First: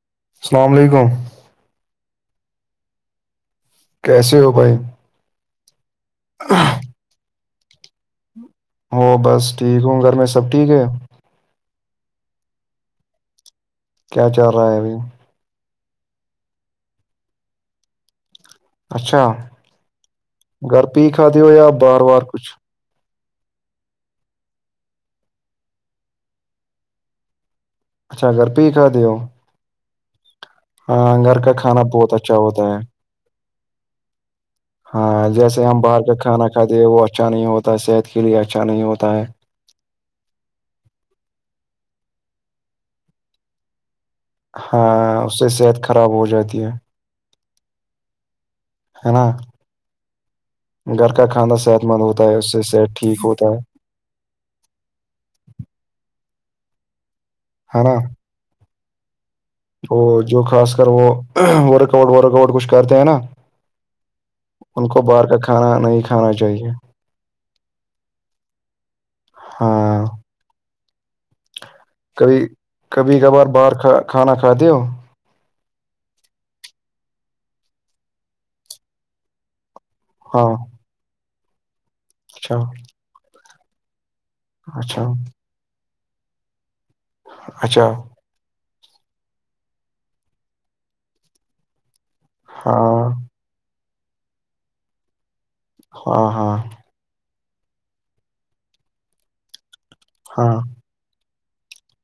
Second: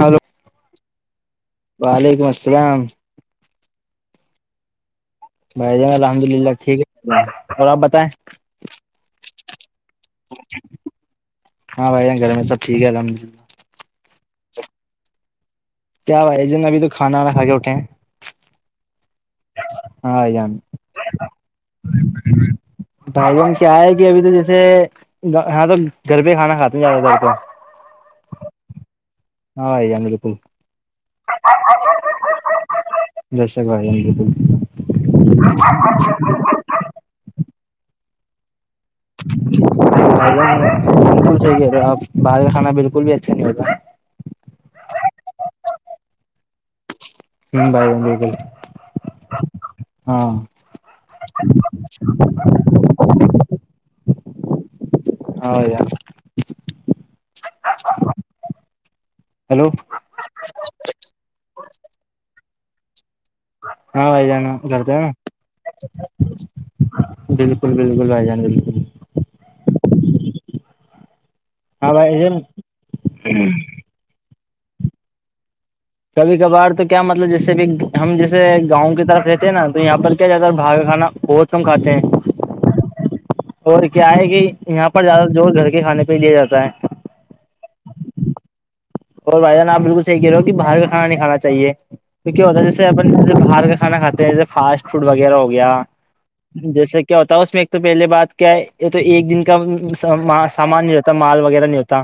hello السلام علیکم وعلیکم السلام کیسے ہو بھائی بھائی جان الحمد للہ ٹھیک ہے اور آپ بتائیں ہو بس ٹھیک ہوں گھر میں سب ٹھیک ہے ہاں بھائی گھر میں سب ٹھیک ہے الحمد للہ کیا چل رہا ہے ابھی کیا بھائی ہے جن ابھی تو کانا کھ کے اٹھ ہیں اچھا ہاں بھائی جان گھر پے خھاتے ہو یا بہر وہر کچھ بھائی ہم کیا ہے کہ ابھی تو جیسے ہاں تو گھر پہ کھانا کھاتے ہیں زیادہ تر کو اچھا گھر پہ ہی کھاتے ہو ہاں بھائی جان بالکل ہاں گھر کا کھانا بہت اچھا ہوتا ہے [inaudible] ہاں جیسے ہم باہر کا کھانا کھاتے ہیں وہ اچھا نہیں ہوتا صحت کے لیے اچھا نہیں ہوتا ہے بالکل صحیح ہے اب باہر کا کھانا بالکل بھی اچھا نہیں ہوتا ہاں اس سے صحت خراب ہو جاتی ہے ہاں بھائی جان بالکل ہے نا ہاں گھر کا کھانا صحت مند ہوتا ہے اس سے صحت ٹھیک ہوتا ہے ہاں بھائی جان ہ نا ہیلو وہ جو خاص کر وہ ورک آؤٹ ورک آٹ کچھ کرتے ہیں نا ہاں بھائی جانا ان کرھرتے ہیں کو نا باہر کا کھانا نہیں کھانا چاہیے بالکل بالکل بھائی جان بالکل ہوں ہاں بھائی جان کبھی کبھی کبھار باہر کھ کھانا کھات ہو کبھی کبھار تو کیا مطلب جیسے بھی ہم جیسے گاؤں کی طرف رہتے ہیں نا تو یہاں پر کیا ہاں زیادہر بھاے کانا بہت کھے ہیں اچھا اور کیا ہے کہ یہاں پر اچھا زیادہ جوش گھر کے کھانے پہ لیا جاتا ہے اچھا اور وھدان آپ بالکل صحی کہہ رہو ہو کہ باہر کا کھان نہیں کانا چاہیے کیا ہوتا ہے جیسے اپ ہاں ج باہر کا کھانا کھاتے ہیں جیسے فاسٹ فوڈ وغیرہ ہو گیا ہاں ہاں جیسے کیا ہوتا اس میں ایک تو پہلے بات کیا یہ تو ایک دن کا ہاں سامانتا مال وغیرہ نہیں ہوتا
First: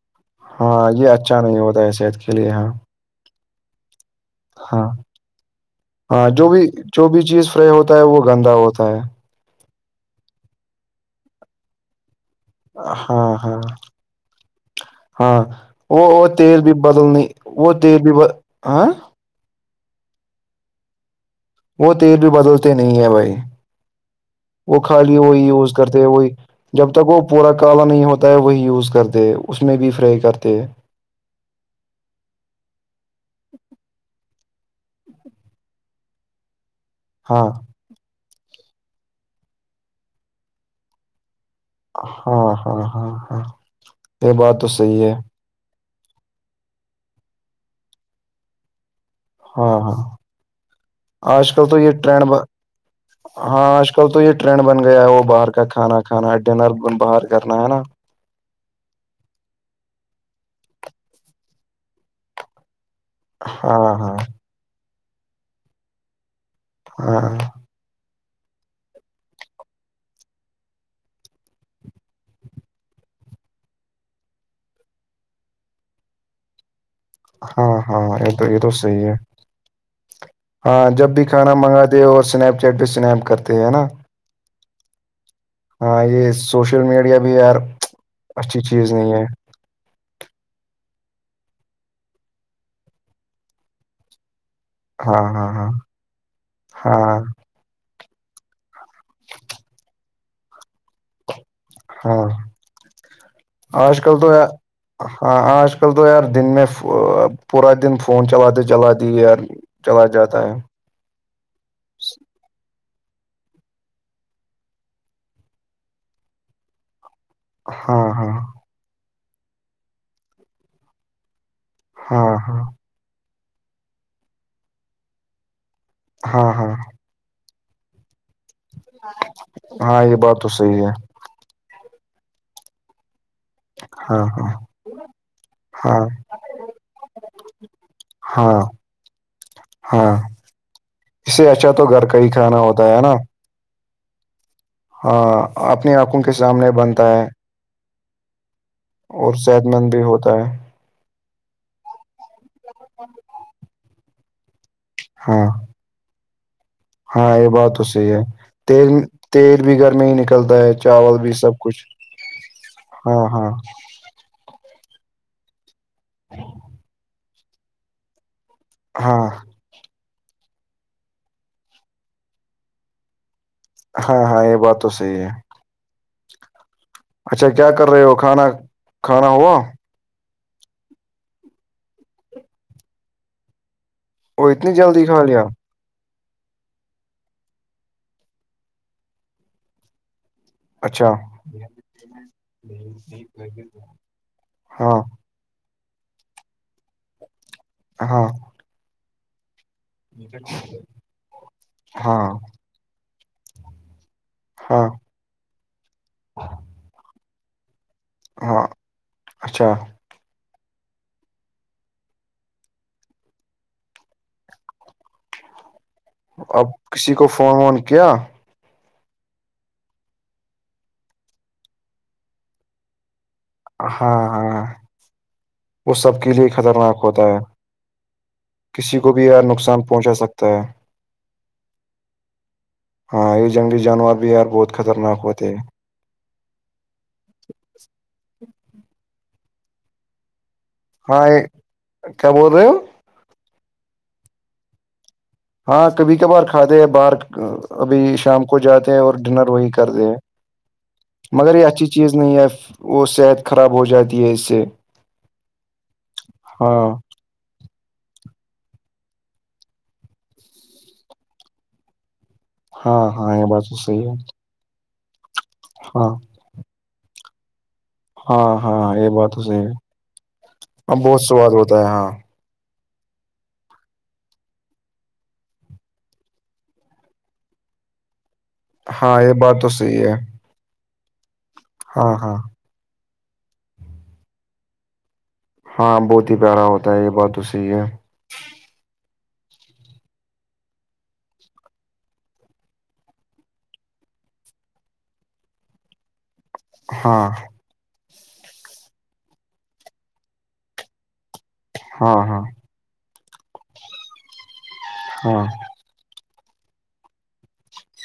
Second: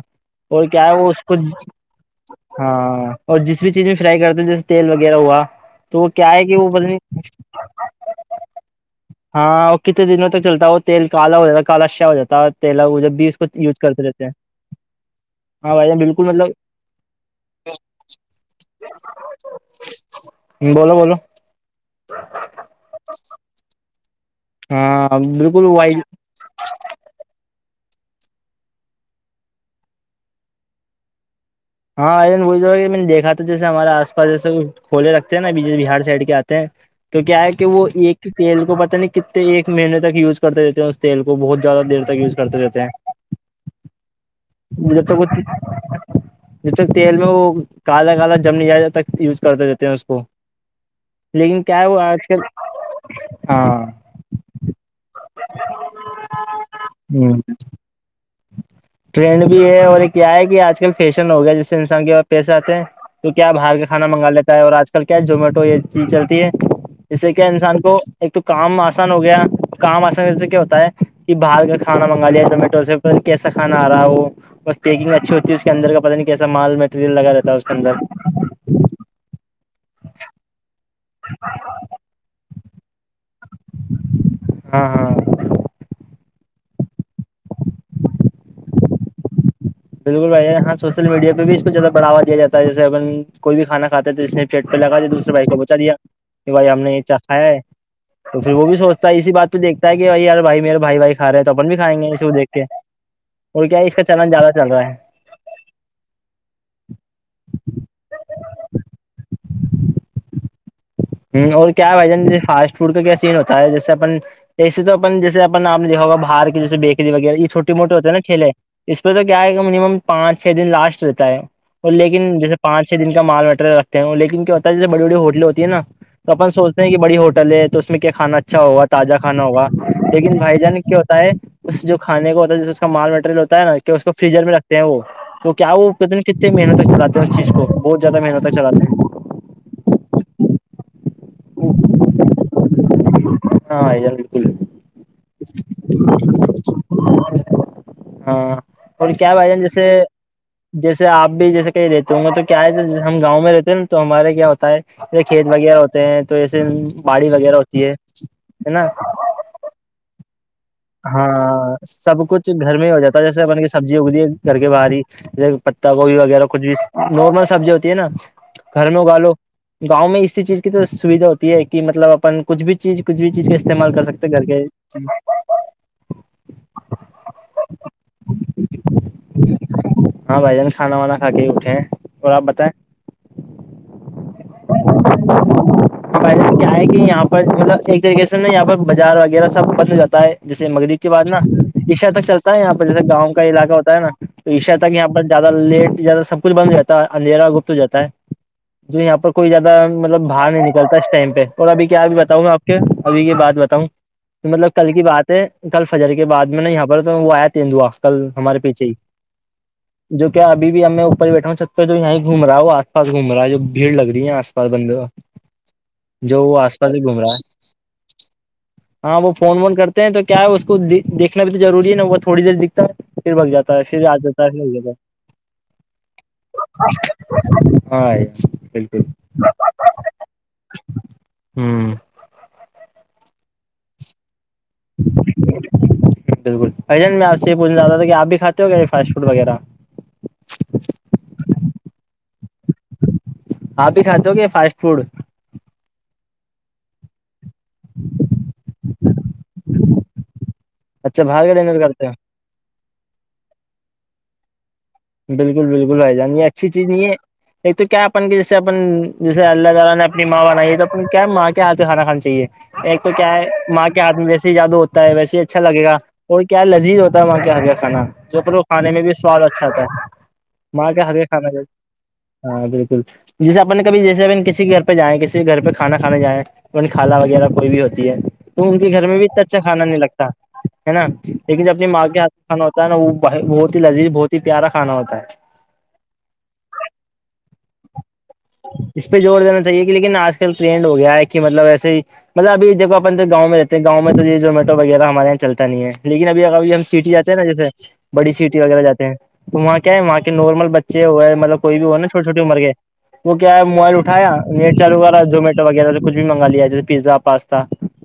اور ہاں کیا ہے یہ وہ اس کو اچھا نہیں ہوتا ہے صحت کے لیے ہاں ہاں اور جس بھی چیز میں فرائی کرتے ہو جیسے ہاں تیل وغیرہ ہوا تو وہ کیا ہے کہ وہ بت اسے ہوتا ہے وہ گندا ہوتا ہے ہاں وہ کتنے دنوں تک چلتا وہ تیل کالا ہو جاتا ہے کال اشیا ہو جاتا ہے تیلا و جب ہاں بھی اس کو ہاں یوز کرتے رہتے ہیں ہاں بھائی جان وہ بالکل وہ تل مطلب بھی بدلنی وہ تل بھی ب ہاں بولو بولو وہ تیل بھی بدلتے نہیں ہے بھائی وہ خالی ہاں وہی بالکل یوز وائٹ کرتے وہی جب تک وہ پورا کالا نہیں ہوتا ہے وہی یوز کرتے اس میں بھی فرائی کرتے ہاں ا وہا کہ میں نے دیکھا تھا جیسے ہمارے آس پاس جیسے کھول رکھتے نا بہار سائڈ کے آتے ہیں تو کیا ہاں ہے کہ وہ ایک تیل کو پتاہ نہیں کتنے ایک مہینے تک یوز کرتے رہتے ہیں تیل کو بہت زیادہ دیر تک یوز ہاں کرتے رہتے ہاں ہیں ہاں ہاں یہ بات تو صحیح جب ہے تک ک جب تک تیل میں وہ کالا کالا جم نہیں جائےب تک یوز کرتے ہاں رہتے ہیں ہاں اس کو آج لیکن کل تو کیا ہے یہ وہ ٹرینڈ آج ب کل ہاں آج کل تو یہ ٹرینڈ بن گیا ہے وہ باہر کا کھانا کھانا ڈنر باہر ہ کرنا ہے نا ٹرینڈ بھی ہے اور ایک کیا ہے کہ آج کل فیشن ہو گیا جس سے انسان کے بع پیسے آتے ہیں تو کیا باہر کے ہاں کھانا ہاں منگا لیتا ہے اور آج کل کیا زومیٹو یہ چیز چلتی ہے اس سے کیا ہاں انسان کو ایک تو کام آسان ہو گیا کام آسان سے کیا ہوتا ہے کہ باہال کر کھانا منگا لیا زومیٹو سے اور کیسا کانا آ رہا ہو پیکنگ اچھی ہوتی اندر کا پتاہ نہیں کیسا مال مٹیریل لگا رہتا ہے اس کے ہاں اندر ہاں یہ تو یہ تو صحیح ہے ہاں جب بھی کھانا منگا دے اور سنیک جٹ پہ سنم کرتے ہے نا ہاں ہاں ہاں یہ سوشل میڈیا بھی یار اچھی چیز نہیں ہے بالکل بھائی ہاں سوشل میڈیا پہ بھی اس کو زیادہ بڑھایا جات ہے جیسےن کوئی کھا کھاے تو اس میں بھی پیٹ پہ لگا دیا ہاں دوسے ہاں بھائی کو ہاں بچا دیا کہ بھائی ہم نے یہ ہاں چکھا ہے تو پھر وہ بھی سوچتا ہے اسی بات تو دیکتا ہے کہائی یار بائی میرے بھائی بائی کھا رہے تو اپن بھی کھائیں گے اس ہاں کو دیکھ کے اور کیا ہے اس آج کا کل چلنا تو یار زیادہ چل رہا ہے ہاں آج کل تو یار دن میں پورا دن فون چلاتے چلاتی یار چلا جاتا ہے ہ اور کیا بھان جیسے فاسٹ فوڈ کا کیا سین ہوتا ہے جیسے اپن ایسے تو اپن جیسے اپن آ لکھو ہوا باہر کے جیسے بیکری وغیرہ اس چھوٹی موٹی ہاں ہوتے ہے نا ہاں ٹھیلے اس پہ تو کیا ہے منیمم پانچ چھ دن لاسٹ رہتا ہے اور ہاں لیکن جیسے ہاں پانچ چھ دن کا مال مٹر رکھتے ہیں لیکن کیا ہوتا ہے جیس بڑی بڑی ہوٹلیں ہوتی ہیں نا تو اپن ہاں ہاں سوچتے ہیں کہ بڑی ہوٹل ہے تو اس میں کیا کانا اچھا ہوگا تازہ کانا ہوگا ہاں یہ لیکن بات تو بھائی جان صحیح کیا ہوتا ہے اس جو کھانے کا ہوتا ہے ج اس کا مال مٹیریل تا ہے نا کہ اس کو ہاں فریجر میں ہاں رکھتے ہیں وہ تو کیا ہاں وہتنے کتنی محنتک چلے ہیں اس چیز کو بہت زیادہ محنت ت ہاں چلے ہیں ہاں اسے اچھا تو گھر کا ہی کھانا ہوتا ہے نا ہاں جان بالکل ہاں اپنی آنکھوں کے سامنے بنتا ہے ہاں اور کیا بھائی جان صحت جیسے مند بھی ہوتا ہے جیسے آپ بھی جیسے کہیں رہتے ہوں گے تو کیا ہے جی ہم گاؤں میں رہتے ہیں نا تو ہمارے کیا ہوتا ہے ہاں کھیت وغیرہ ہوتے ہیں تو ایسے ہاں یہ بات تو صحیح ہے تیل تیل بھی گھر میں ہی نکلتا ہے چاول بھی سب ہاں کچھ سب کچھ گھر میں ہی ہو ہاں جاتا ہے جیسے ہاں بنے سبزی سبز اگتی ہے گھر کے باہری جیسے پتتا گوبھی وغیرہ کچھ بھی نارمل سبزی ہوتی ہے نا گھر میں اگا ہاں لو گاؤں میں اسی چیز کی تو سویدھا ہوتی ہے کہ مطلب اپن کچھ بھی چیز کچھ بھی چیز کا استعمال کر ہاں سکتے ہاں گھر یہ کے بات تو صحیح ہے اچھا کیا کر رہے ہو کھانا کھانا ہوا ہاں بھائی جان کھانا وانا کھا کے اٹھے ہیں اور آپ بتائیں وہ اتنی جلدی کا لیا پہلے کیا ہے کہ یہاں پر مطلب ایک طریقے سے نا یہاں پر بازار وغیرہ سب بن جاتا ہے جیسے مغرب کے اچھا بع نا عشا تک چلتا ہے یہاں پر جیسے گاؤں کا علاقہ ہوتا ہے نا تو عشا تک ہاں یہاں پر زیادہ لیٹ زیادہ سب کچھ بند ہو جاتا ہے اندھیرا گپت ہو جاتا ہے ہاں جو یہاں پر کوئی زیادہ مطلب باہر نہیں نکلتا اسٹائ پہ اور اب کیا ا بھی ہاں بتاؤں میں آ ابھی یہ بات بتاؤں کہ مطلب ہاں کل کی بات ہے کل فجر کے بعد میں نا یہاں پر تو وہ آیا ت دوا کل ہمارے ہاں پیچھے ہی اچھا جو کیا ابھی بھیب میں اوپر بیٹھا ہوں چھت پہ جو یہاں گھوم رہا ہے وہ آس پاس گھوما ہے جو بھیڑ لگ رہی ہے آس پا بند اب کسی کو فون وون کیا ہاں وہ فون وون کرتے ہیں تو کیا ہے اس کو دیکھنا بھی تو ضروری ہے نا وہ تھوڑی دیر دکھتا ہے پھر بھگ جاتا ہے پھر آ ہاں جاتا ہے ہاں پھر بھگ جاتا وہ سب کے لیے خطرناک ہوتا ہے ہاں بالکل کسی کو بھی نقصان پہنچا سکتا ہے ہوں ہاں یہ جنگلی جانور بھی یار بہت خطرناک ہوتے ہیں بالکل ایجن میں آپ سے یہ پوچھ چاہتا تھا کہ آپ بھی کھاتے ہو کیا یہ فاسٹ فوڈ وغیرہ ہاں یہ کیا بول رہے ہو آپ ہی کھاتے ہو گ فاسٹ فوڈ ہاں کبھی کبھار کھ دے ہیں باہر ابھی شام کو جاتے ہیں اور ڈنر وہی کرتے ہیں اچھا باہر کا مگر یہ ڈنر اچھی کرتے چیز نہیں ہے وہ صحت خراب ہو جاتی ہے اس سے بالکل بالکلھائی جان یہ اچھی چیز ہاں نہیں ہے ایک تو کیا اپن جیسے اپن جیسے اللہ تعالی نے اپنی ماں بنائی تو اپن کیا ماں کیا آتے کانا کھانا چاہیے ہاں ایک تو کیا ہاں یہ ہے بات تو ماں کے صحیح ہے ہاتھمی جیسے جیاادو ہوتا ہے ویسے اچھا لگےا ہاں اور کیا لذیذ ہوتا ہے وہاں کا ہل کاھانا ہاں چوکرو کھانے ہاں میں یہ بھی بات تو سواد صحیح اچھا ہے تھا مال اب کیا بہت ہر کھانا سواد ہوتا ہے ہاں ہاں بالکل جیسے اپن کبھی جیسے اپ کسی گھر پہ جائیں کسی گھر پہ کانا کھانے جائیں کھالا وغیرہ کوئی بھی ہوتی ہے تو ان کے گھر میں ہاں بھی یہ اتنا اچھا بات تو کھانا نہیں صحیح ہے لگتا ہے نا لیکن جب اپنی ماں ہاں کے ہاتھ ہاں کانا ہوتا ہے نا وہ بہت ہی لذیذ بہت ہی پیارا کھانا ہوتا ہے ہاں بہت ہی پیارا ہوتا ہے یہ بات تو صحیح ہے اس پہ جوور دینا چاہیے کہ لیکن آج کل ٹرینڈ ہو گیا ہے کہ مطلب ایسے ہی مطلبھییک اپ گؤں میں رہتے گاؤں تو یہ زومیٹو وغیرہ ہمارے یہاں چلتا نہیں ہے لیکن ابھی ا ابھی ہم سٹی جے ہاں ہیں نا جیسے بڑی سیٹی وغیرہ جاتے ہیں وہاں کیا ہے وہاں نارمل بچے ہوئے مطلب کوئی بھی ہو نا ہاں چوٹی چھوٹی ہاں عمر کے وہ کیا ہے موبائل اٹھایا نی چالوغیرہ ہاں زمیٹو وغیرہ تو کچھ بھی منگا لیا جیے پیزا پاستا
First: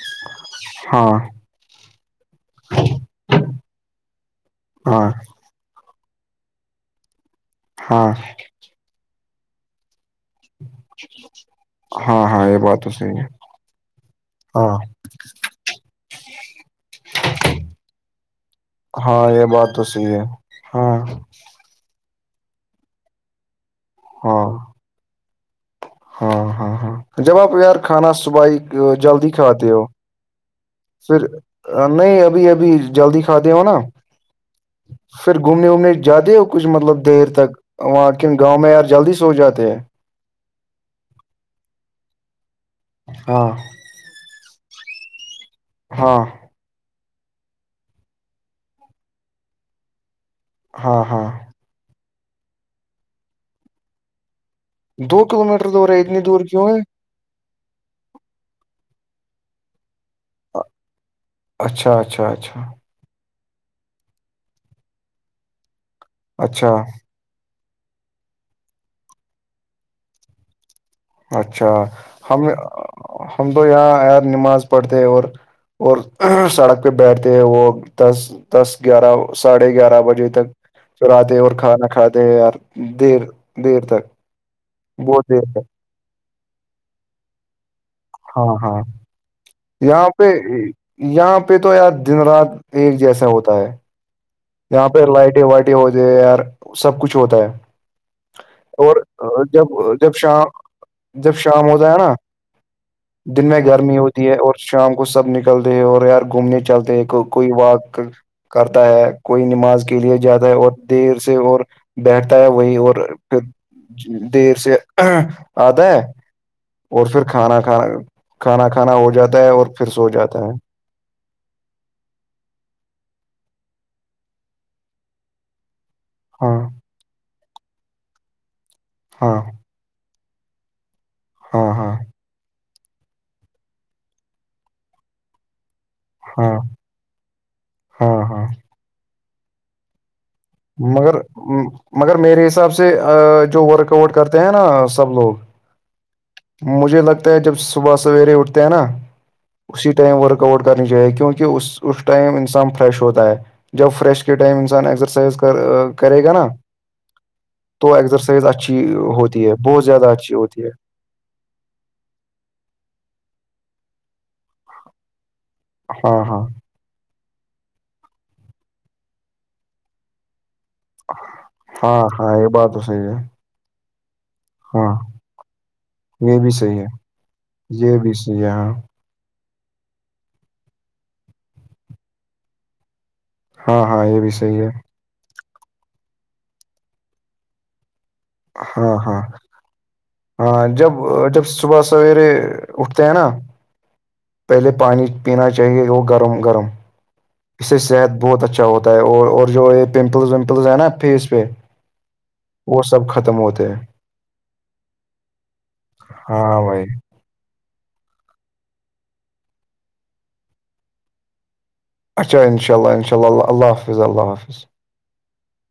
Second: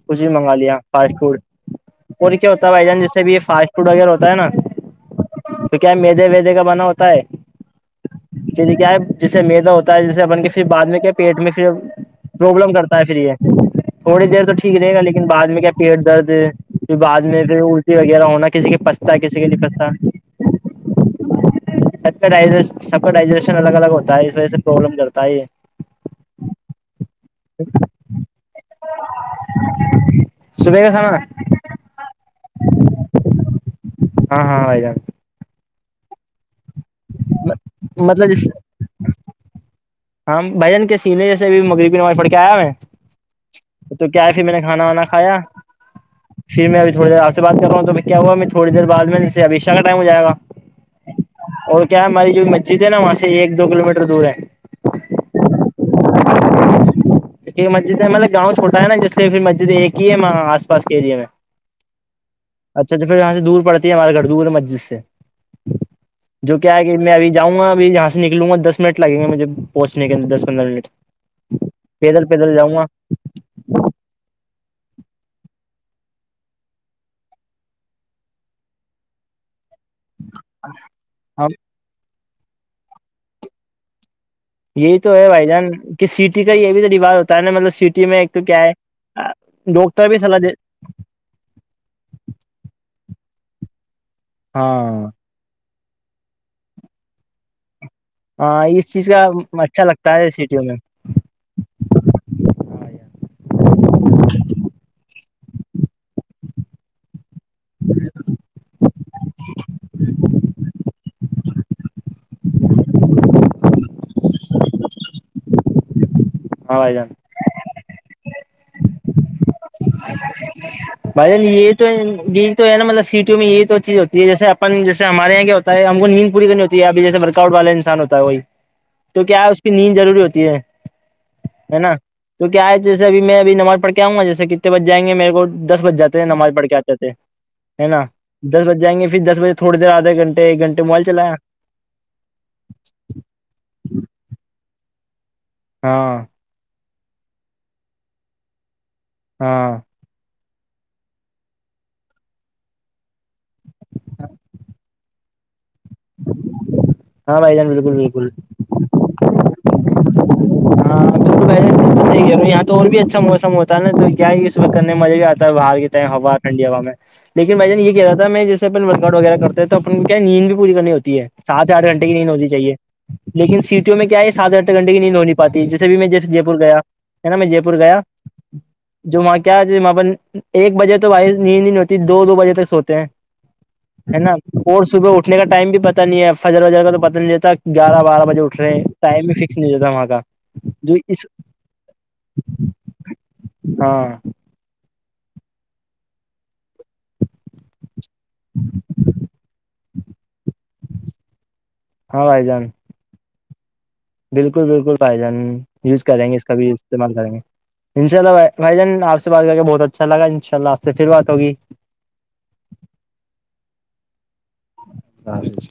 کچھ بھی منگا لیا ہاں فاسٹ فوڈ اور کیا ہوتا ہے بھائی جان جیسے بھی یہ فاسٹ فوڈ وغیرہ ہوتا ہے نا ہاں تو کیا مدے ودے کا بنا ہوتا ہے ہاں جیے کیا ہے جیسے میدا ہوتا ہے جیسے اپن کے پھر بعد میں کیا پیٹ میں پھر ہاں ہاں یہ پروبلم بات تو کرتا ہے پھر صحیح یہ تھوڑی دیر تو ہاں ٹھیک رہے گا لیکن بع میں کیا پیٹ درد پھر بعد میں پھر الٹی وغیرہ ہونا کسی کے پستا ہاں کسی یہ کے نہیں بات تو پستا صحی ہے ہاں سب کا ڈائ سب کا ڈائجیشن الگ الگ ہوتا ہے اس ہاں وجہ سے پروابلم کرتا ہے یہ ہاں ہاں ہاں جب آپ یار کھانا صبح جلدی کھاتے ہو صبح کا پھر کھانا نہیں ابھی ابھی جلدی کھاتے ہو نا ہاں ہاں بھائی جان پھر گھومنے وومنے جاتے ہو کچھ مطلب دیر تک وہاں کے مطلب جس گاؤں میں یار جلدی سو جاتے ہے ہاں بھجن کے سینئر سے بھی مغربی نماز پڑھ کے آیا ہے میں ہاں تو کیا ہے پھر میں نے کھانا وانا کایا ہاں پھر میں ابھیوڑییر آ سے بات کرا ہوں توب کیا ہوا میں تھوڑ دیر بعد میں سے ابش شاہ کاٹائم ہو ج گا ہاں ہاں اور کیا ہماری جو مسجد ہے نا وہاں سے ایک دو کلو میٹر دور ہے دو کلو میٹر دور ہے اتنی دور کیوں ہے کیونکہ مسجد مطب گاؤں چھوا ہے نا جس پھر مسجد ایک ہی ہےاں آس پاس کےرییا میںچ اچھا اچھا اچھا اچا تو پھر وہاں سے دور پڑتی ہے ہمارے گھر دور مسجد سے جو کیا اچھا ہے کہ میں ابھی جاں گا اب یہاں سے نکلوں گا د منٹ لگیں گے مجھے پہچ کے اند دس پندر منٹ اچھا پیدل ہم پیدل جاؤں گا ہم تو یہاں یار نماز پڑھتے اور اور سڑک پہ بیٹھتے ہیں وہ دس دس گیارہ ساڑھے گیارہ بجے تک چراتے ہیں ہاں اور کھانا کھاتے ہیں یار دیر دیر تک یہی تو ہے بہت دیر بھائی تک جان کہ سٹی کا یہ بھی تو ریوااز ہوتا ہے نا مطلب سٹی میں ایک تو ہاں کیا ہے ہاں یہاں ڈاکٹر بھی پہ صلاح دے یہاں پہ تو یار دن رات ایک جیسا ہوتا ہے یہاں ہاں پہ لائٹیں وائٹیں ہوتی ہیں یار سب کچھ ہوتا ہے ہاں اس اور چیز کا جب اچھا جب لگتا ہے شام سٹیوں میں جب شام ہوتاائے نا ہاں دن میں گرمی ہوتی ہے اور شام کو سب نکلتے ہیں اور یار گھومنے چلتے ہیں کوئی واک کرتا ہے کوئی نماز کے لیے جاتا ہے اور دیر سے اور بیٹھتا ہے وہی اور پھر دیر سے آتا ہے بھائی اور جان پھر کھانا کھانا کھانا کھانا ہو جاتا ہے اور پھر سو جاتا ہے بھائی جان یہ تو یہ تو ہے نا مطلب سیٹیوں میں یہ تو چیز ہوتی ہے جیسے اپن جیسے ہمارے یہاں ہم کو نیند پور ہاں کرنی ہوتی ہے اھی جیسے ورکاؤٹ والا انسان ہوتا ہے وہی تو ہاں کیا ہے اس نیند ضروری ہوتی ہے ہاں ہے نا ہاں تو کیا ہے جیسے ابھی میں ابھی نماز پڑھ کے آؤں گا جیسے کہ بچ جائیںے مے کو دس بجاتے ہیں ہاں نمازڑ کے آتے نا ہاں ہاں دس بج جائیں گے پھر دس بجے تھوڑی دیر آدھے گھنٹے ایک گھنٹے موبائل مگر چلایا مگر میرے حساب سے جو ورک آؤٹ کرتے ہیں نا سب لوگ ہاں مجھے لگتا ہے جب صبح سویرے اٹھتے ہیں نا ہاں اسی ٹائم ورک آؤٹ کرنی چاہیے کیونکہ اس اس ٹائم انسان فریش ہوتا ہے جب فریش کے ٹائم انسان ایگزرسائز کر کرے گا نا ہاں بھائی جان تو بالکل بالکل ایکسرسائز اچھی ہوتی ہے بہت زیادہ اچھی ہوتی ہے ہاں تو پہلےحییک ہے یہاں تو اور بھی اچھا موسم ہوتا ہے نا تو کیا یہ صبح کرنے مزے ہی آتا ا باہر کی ائم ہاں ہوا ہاں ٹھنڈی ہوا میں لیکن بھائیان یہ کہ رہا تھا میں جیسےن ورک آؤٹ وغیرہ کرتے تو اپ کیا نیند بھی پوری کرنی ہوتی ہے سات آٹھ ہاں گھٹے کی نہیں ہاں ہوتی یہ چاہیے بات تو صحیح ہے لیکن سیٹیوں میں کیا ہے سات آٹھ گھنٹے ہاں کی نیند ہو نہیں پاتی جیسے بھی میں یہ جیسے بھی پور گیا صحیح ہے نا میں جے پور یہ گیا بھی صحیح ہے ہاں جو وہاں کیا وہاں ایک بجے تو با نیند ہوتی دو بجے تک سوتے ہیں ہاں ہاں ہے یہ بھی نا صحیح اور صبح اٹھنے کا ٹائم بھی پت نہیں ہے فجر وجر کا تو پتاہ نہیں رہتا گیارہ بارہ بجے اٹھ رہے ہیں ہاں ہاں ٹائم بھی فکس نہیں ہواتتا وہاں کا ہاں جب جو اس تینا ہاں پہلے پانی پینا چاہیے وہ گرم گرم اس سے صحت بہت اچھا ہوتا ہے اور اور جو یہ پمپلز ومپلز ہیں نا فیس پہ ہاں بائی جان وہ سب ختم ہوتے ہیں بالکل بالکل پھائی جان یوز کریں گے اس کا ہاں بھی بھائی استعمال کریں گے انشاء اللہ بھائی جان آپ سے بات کر کے بہت اچھا لگا ان شاءلہ آپ سے پھر بات ہوگی اچا ان شا اللہ انشاء اللہ اللہ حافظ اللہ حافظ سارے